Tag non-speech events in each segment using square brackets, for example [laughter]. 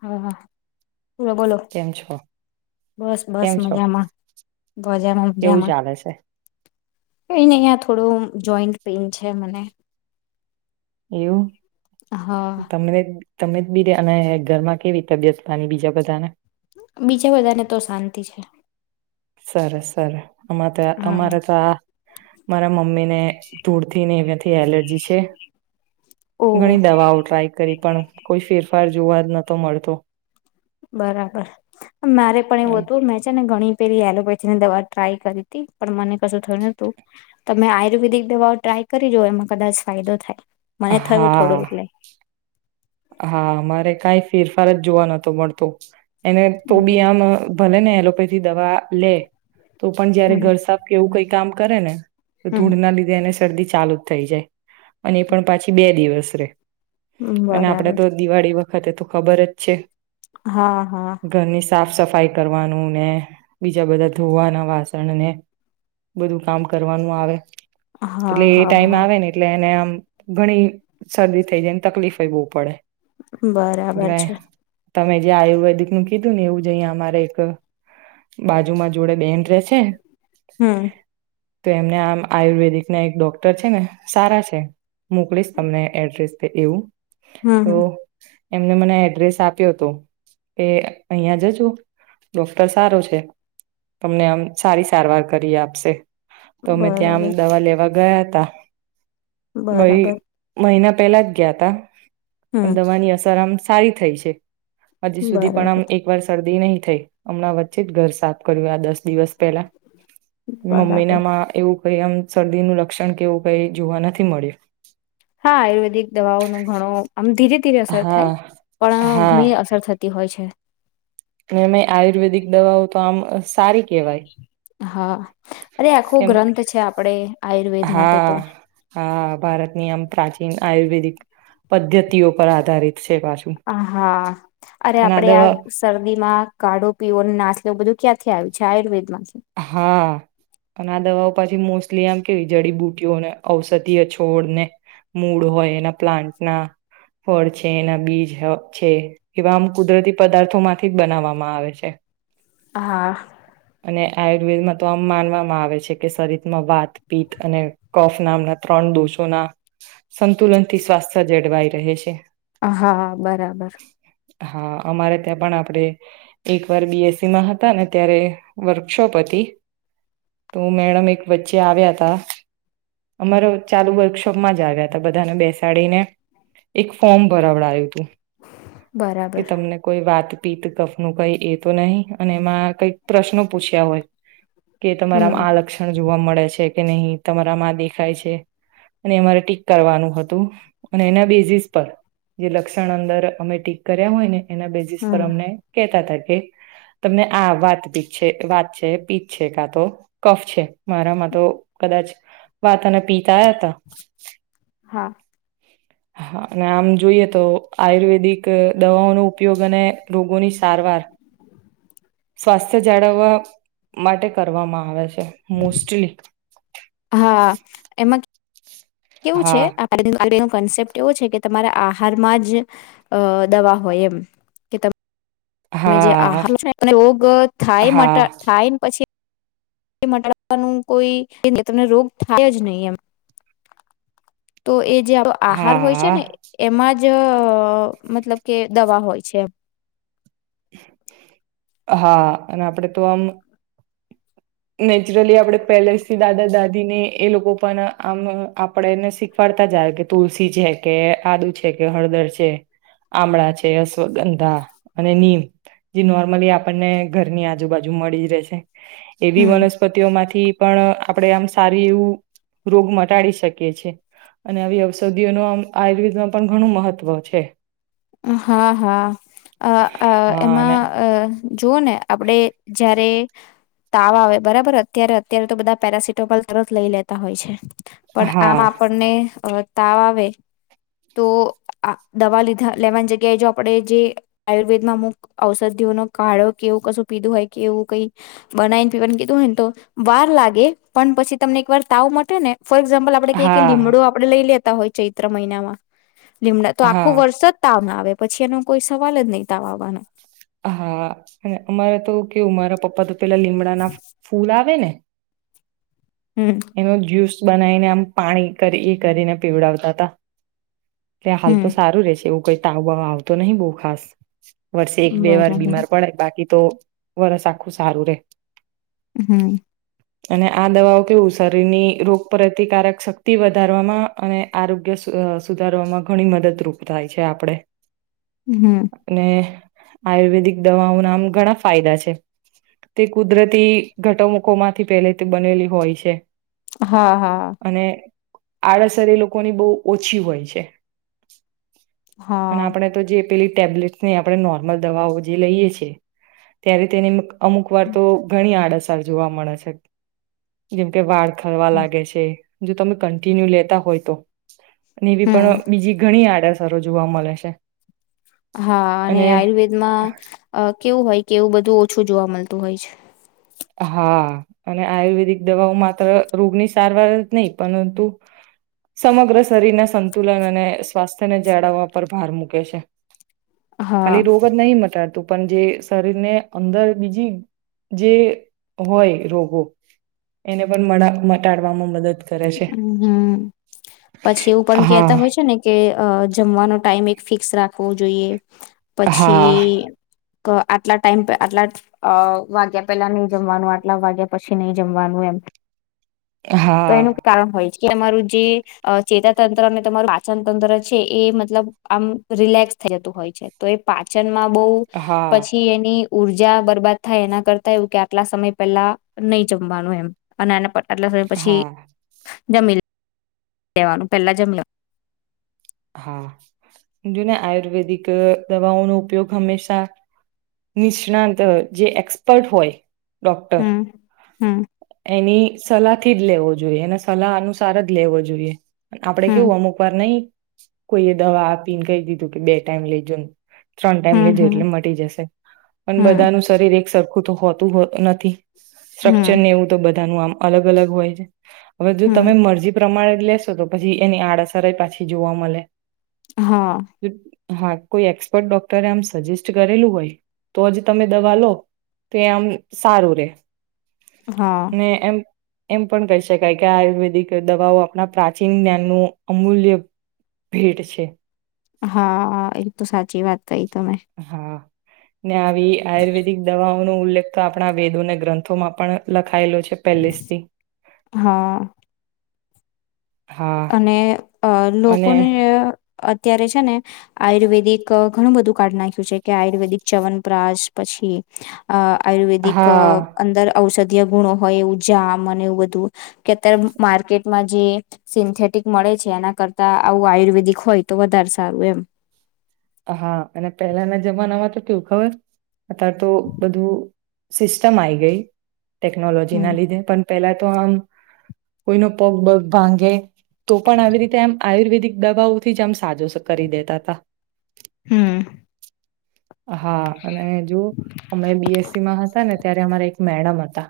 હા હા શું છ બોલો કેમ છો બસ બસ કેમ છો મજામાં મજામાં કેવું મજામાં. ચાલે છે કઈ ન અહિયાં થોડું જોઈન્ટ પેઇન છે મને. એવું. હા તમને. તમે બી અને ઘરમાં કેવી તબિયત અને બીજા બધા ને. બીજા બધાને તો શાંતિ છે. સરસ સર આ તો હા અમારે તો આ મારા મમ્મીને ધૂળથી ને. એલર્જી છે ઓ ઘણી દવાઓ ટ્રાય કરી પણ કોઈ ફેર ેફાર જોવા જ નતો મળતો. બરાબર મારે પણ એવું હતું મેં છે ને ઘણી. પેલી એલોપેથી ની દવા ટ્રાય કરી હતી પણ મને કશું થયું નતું તમે આયુર્વેદિક દવાઓ ટ્રાય કરી જોઑ એમાં કદાચ ફાયદો થાય. મને થયું થોડું હા એટલે. હા મારે કઈ ફેરફાર જ જોવા નતો મળતો. એને તો બી હમ આમ ભલે ને એલોપે. થી દવા લે. તો પણ જયારે હમ ઘર સાફ કેવું કઈ. કામ કરે ને. તો ધૂણ ના લીધેને. શરદી ચાલુ જ થઈ જાય અને એ પણ પાછી બે દિવસ રે. હમ અને આપડે બરાબર તો દિવાળી વ. વખતે તો ખબર જ છે. હા હા. ઘરની સાફ સફાઈ કરવાનું ને બીજા બધા ધોવાના વાસણ ને બધું કામ કરવાનું આવે. હા એટલે એ હા ટાઈમ હા આવે ને એટલે એને આમ. ઘણી શરદી થઈ જાય તકલીફ. કવું પડે. બરાબર એટલે છે. તમે જે આયુર્વેદિક નું કીધું ને એવું જ અહીંયા અમારે એક બાજુમાં જોડે બે્રેસ. હમ. તો એમને આમ આયુર્વેદિક ના એક ડોક્ટર છે ને સારા છે મોકલીશ તમને એડ્રેસ એવું. હમ તો. હમ એમને મને એડ્રેસ આપ્યો હતો, કે અહં જજો ડોક્ટર સારો છે, તમને આમ સારી સારવાર કરી આપશે. તો અમે ત્યાં બરાબર આમ દવા લેવા. ગયા હતા. ભાઈ બરાબર મહિના પહેલા જ ગયતા પણ હમ દવા ની અસર આમ સારી થઈ છે. હજી સુધી પણ બરાબર આમ એક વાર શદી નહી થઈ, હમણાં વચ્ચે જ ઘર સાફ કર્યું આ દસ દિવસ પહેલા મમ્મી બરાબર ના માં એવું કઈ આમ શરદી નું લક્ષણ કેવું કઈ જોવા નથી મળ્યું. હા, આયુર્વેદિક દવાઓ ન ઘણો આમ ધીરે ધીરે અસર હા થાય પણ હા ઘણી અસર થતી હોય છે. એ આયુર્વેદિક દવાઓ તો આમ સારી કેહેવાય, હા અરે આખો ગ્રંથ છે, આપડે આયુર્વેદ માટે તો હા હા ભારતની આમ પ્રાચીન આયુર્વેદિક પદ્ધતિઓ પર આધારિત છે પાછું આ હા અરે અને આપડે આ દવા શરદીમાં કાઢો પીવો અને નાસ્ બધું ક્યાંથીય છે, આયુર્વેદ માંથી હા, પણ આ દવાઓ પછી મોસ્ટલી આમ કેવી જડીબુટીઓને ઔષધીય છોડ ને મૂળ હોય એના પ્લાન્ટના ફળ છે, એના બીજ છે એવા આમ કુદરતી પદાર્થો માંથી જ બનાવવામાં આવે છે. હા અને આયુર્વેદમાં તો આમ માનવામાં આવે છે, કે શરીરમાં વાત પીત અને કફ નામના ત્રણ દોષોના સંતુલન થી સ્વાસ્થ્ય જળવાઈ રહે છે. હા બરાબર હા, અમારે ત્યાં પણ આપડે એક વાર બીએસસીમાં હતા ને ત્યારે વર્કશોપ હતી તો મેડમ એક વચ્ચે આવ્યા હતા અમારા ચાલુ વર્કશોપમાં જ આવ્યા હતા બધાને બેસાડીને એક ફોર્મ ભરવડ આવ્યું હતું. કે બરાબર તમને કોઈ વાત પિત કફ નું કઈ એ તો નહીિ અને એમાં કઈક પ્રશ્નો પૂછ્યા હોય કે તમારામ હમ આ લક્ષણ જોવા મળે, છે કે નહી તમારા માં દેખાય છે, અને અમારે ટીક કરવાનું હતું અને એના બેઝિસ પર જે લક્ષણ અંદર અમે ટીક કર્યા હોય ને એના બેઝિસ પર હમ અમને કહેતા હતા. તમને આ વાત પી છે વાત છે, પીત છે કા તો કફ છે મારામાં તો કદાચ વાત અને પીત આયા હતા, હા. હા અને આમ જોઈએ તો આયુર્વેદિક દવાઓનો ઉપયોગ અને રોગોની સારવાર સ્વાસ્થ્ય જાળવવા માટે કરવામાં આવે છે મોસ્ટલી હા એમાં કેવું છે હા [unintelligible] કનસેપટ એવો છે કે તમારે આહારમાં જ દવા હોય એમ તમે જે હા આહાર રોગ થાય માટે હા થાયને [unintelligible] પછી એ મટાડવાનું કોઈ તમને રોગ થાય જ નહી એમ તો એ જે આપો આહાર હોય છે હા ને એમાં જ જ મતલબ કે દવા હોય છે. હા અને આપડે તો આમ નેચરલી આપણેે પેલેસથી દાદા દાદી ને એ લોકો પણ આમ આપડેને શીખવાડતા જાય કે તુલસી છે કે આદુ છે કે હળદર છે આમળા છે અશ્વગંધા અને નીમ જે નોર્મલી આપણને ઘરની આજુબાજુ મળી જ રહેશે. એવી હમ વનસ્પતિઓ માંથી પણ આપણે આમ સારી એવું રોગ મટાડી શકીએ છેએ અને આવી ઔષધિઓ ન આમ આયુર્વેદમાં પણ ઘણું મહત્વ છે. હા હા અ હા એમાં અને અ જોઓ ને આપડે જયારે તાવા આવે બરાબર અત્યારે અત્યારે તો બધા પેરાસિટામોલ તરત લઈ લેતા હોય છે. પણ આમ હા આપણને અ તાવ આવે તો દવા લીધા લેવાની જગ્યાએ જો આપડે જે આયુર્વેદમાં અમુક ઔષધિઓનો કાળો કે એવું કશું પીધું હોય કે એવું કઈ બનાવીને પીવા કીધું હોયને તો વાર લાગે પણ પછી તમને એક વાર તાવ મટે ને ફોર એક્ષામ્પલ આપણે કએ હા લીમડું આપણે લઈ લએ હોય છે ચૈત્ર્ર મહિનામાં લીમડા તો હા આખું વર્ષ જ તાવ ના આવે પછી એનો કોઈ સવાલ જ નહી તાવ આવવાનો. હા અને અમારા તો કેવું મારા પપ્પા તો પેલા લીમડાના ફૂલ આવે ને હમ એનો જ્યુસ બનાવીને આમ પાણી કરી કરીને પીવડાવતા હતા. એલે હાલ હમ તો સારું રહેશે એવું કઈ તાવ વાવ આવતો નહી બહુ ખાસ. વર્ષે એક બે વાર બરાબર બીમાર પડે બાકી તો વરસ આખું સારું રે. હમ્મ અને આ દવાઓ કેવું છે શરીરની રોગપતિકારક શક્તિ વધારવામાં અને આરોગ્ય સ સુધારવામાં ઘણી મદદરૂપ થાય છે આપડે. હમ અને આયુર્વેદિક દવાઓના આમ ઘણા ફાયદા છે તે કુદરતી ઘટમુકોમાંથી પહેલે તે બનેલી હોય છે. હા હા. અને આડઅસર એ લોકોની બહુ ઓછી હોય છે. અને હા આપણેે તો જે પેલી ટેબ્લેટને આપણે નોર્મલ દવાઓ જે લઈએ છીએ ત્યારે તેને અમુક વાર તો ઘણી આડત જોવા મળે છે જેમકે વાળ ખરવા લાગે છે. જો તમે કન્ટિન્યુ લેતા હોય તો. અને એવી હમ પણ બીજી ઘણી આડઅસ સારો જોવા મળે છે. હા અને આયુર્વેદમાં અ કેવું હોય કે એવું બધું ઓછું જોવા મળતું હોય છે. હા અને આયુર્વેદિક દવાઓ માત્ર રોગની સારવાર જ નહી પરંતુ સમગ્ર શરીરના સંતુલન અને સ્વાસ્થ્યને જાળવવા પર ભાર મૂકે છે. ખાલી હા રોગ જ નહી મટાડતું. પણ જે શરીર ને અંદર બીજી જે હોય રોગો એને પણ મડા મટાડવામાં મદદ કરે છે. હમ્મ પછી એવું પણ કેતા હા હોય છે ને કે અ જમવાનો ટાઈમ એક ફિક્સ રાખવો જોઈએ. હા પછી ક આટલા ટાઈમ આટલા અ વાગ્યા પેલા નહી જમવાનું આટલા વાગ્યા પછી નહી જમવાનું એમ. તો હા એનું કારણ હોય છે. કે અરું જે અ ચેતા તંત્ર અને તમારું પાચન તંત્ર છે એ મતલબ આમ રિલેક્સ થઈ જતું હોય છે તો એ પાચન મા બહ હા પછી એની ઉર્જા બરબાદ થાય એના કરતા એવું કે આટલા સમય પેલા નહી જમવાનું એમ અના પાર એટલા હા. જમીલ લેવાનું પહેલા જમીલો હા જુ ને આયુર્વેદિક દવાઓનો ઉપયોગ હંમેશા નિષ્ણાંત જે એક્સપર્ટ હોય ડોક્ટર હમ હમ એની સલાદ થી જ લેવો જોઈએ એને સલાહ અનુસાર જ લેવો જોઈએ. આપડે હમ કેવું અમુક વાર નહિ કોઈ એ દવા આપીને કહી દીધું કે બે ટાઈમ લઇજોને. ત્રણ ટાઈમ હમ લેજે એટલે હમ મટી જશે પણ હમ બધાનું શરીર એક સરખું તો હોતું હમ નથી એવું બધાનું અલગ અલગ હોય છે હવે જો તમે હમ મરજી પ્રમાણે લેશો તો પછી એની આડઅસરય પાછી જોવા મલે હા હા કોઈ એક્સપર્ટ ડોક્ટરે આમ સજેસ્ટ કરેલું હોય તો જ તમે દવા લો તો એમ સારું રે હા અને એમ એમ પણ કહી શકાય કે આયુર્વેદિક દવાઓ આપણા પ્રાચીન જ્ઞાનનું અમૂલ્ય ભેટ છે. હા એ તો સાચી વાત કહી તમે હા ને આવી આયુર્વેદિક દવા નો ઉલ્લેખ આપણા વેદોને ગ્રંથોમાં પણ લ ખાયલો છે પેલેસથી હા અને અ અને લોકોને અત્યારે ને આયુર્વેદિક ઘણું બધું કાઢ નાખ્યું છે કે આયુર્વેદિક ચવનપ્રાસ પછી અ આયુર્વેદિક હા અંદર ઔષધ જે ગુણો હોય એવું જામ અને એવું બધું કે અત્યારે માર્કેટમાં જે સિન્થેટિક મળે છે એના કરતા આવું આયુર્વેદિક હોય તો વધારે સારું એમ હા અને પહેલાના જમાનામાં તો કેવુ ખબર અતાર તો બધું સિસ્ટમ આઈ ગઈ ટેકનોલોજી હમ ના લીધે પન પેલા તો આમ કોઈનો પગ બગ ભાંગે તો પણ આવી રીતે આમ આયુર્વેદિક દવાઓથી જ આમ સાજો કરી દેતા હતા હમ્મ હા અને જો અમે બી એસ સી માં હતા ને ત્યારે અમારે એક મેડમ હ હતા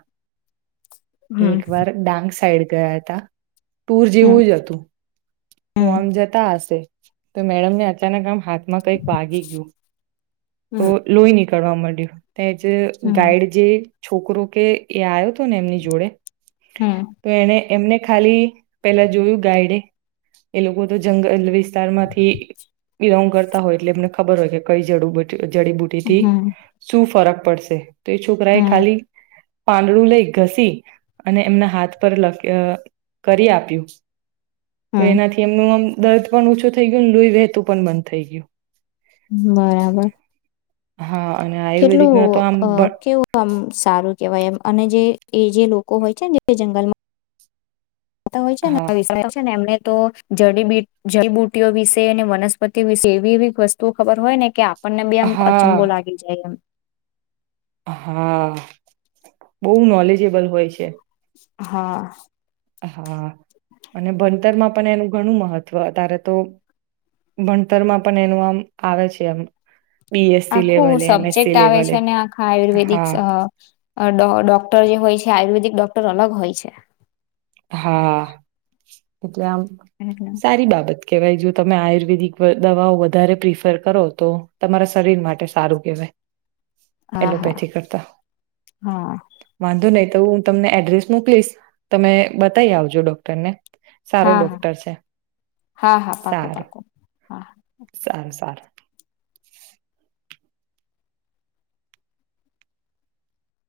હમ એક વાર ડાંગ સાઈડ ગયા હતા ટુર હમ જેવું જ હતું તો હમ આમ જતા હશે તો મેડમને અચાનક આમ હા મા કંઈક વાગી ગયું તો હમ લોહી ની કળવા મડયું તે જે હમ ગાઈડ જે છોકરો કે એ આયો તો ને એમની જોડે હમ તો એને એમને ખાલી પેલા જોયું ગાઈડે એ લોકો તો જંગલ વિ સ્તાર માંથી બીલોંગ ક હોય એટલે એમનેબ હોય, કે કઈઝડું બ જડી બૂટીથી હમ શું ફરક પડશે તો એ છોકરા એ હમ ખાલી પાંદડું લઈ ઘસી અને એમના હાથ પર લ કરી આપ્યું. તો હમ એનાથી એમનું આમ દર્દ પણ ઓછું થઈ ગયયો લોઈ વહેતું પણ બંધ થઈ ગયું, બરાબર હા અને કેટલું આયુર્વેદિકના તો આમ અ બ કેવું આમ સારું કેવાય એમ અને જે એ જે લોકો હોય છે, ને જે જંગલમાં હા હોય છે નેને એમ તો જડી જડીબુટીઓ વિશે અને વનસ્પતિ વિશે એવીવી વસ્તુ ખબર હોય, ને કે આપણને બેી આમ હા અચંબો લાગી જાય એમ હા બહુ નોલેજેબલ હોય છે. હા હા, અને ભણતરમાં પણ એનું ઘણું મહત્ત્વ ત્યારે તો ભણતરમાં પણ એનું આમ આવે છે, એમ બીએસસી આખું લેવલે, સબ્જેક્ટ એમએસસી આવે લેવલે છે, ને આખા આયુર્વેદિક હા, ડોક્ટર જે હોય છે, આયુર્વેદિક ડોક્ટર અલગ હોય છે. હા એટલે આમ સારી બાબત કેવાય જો તમે આયુર્વેદિક દવાઓ વધારે પ્રિફર કરો, તો તમારા શરીર માટે સારું કહેવાય. હા હા એલોપેથી કરતા હા વાંધો નહી, તો હું તમને એડ્રેસ મોકલીશ તમે બતાવી આવજો ડોક્ટર ને સારું હા હા ડોક્ટર છે, હા હા પાકું સારું પાકું હા સારું સારું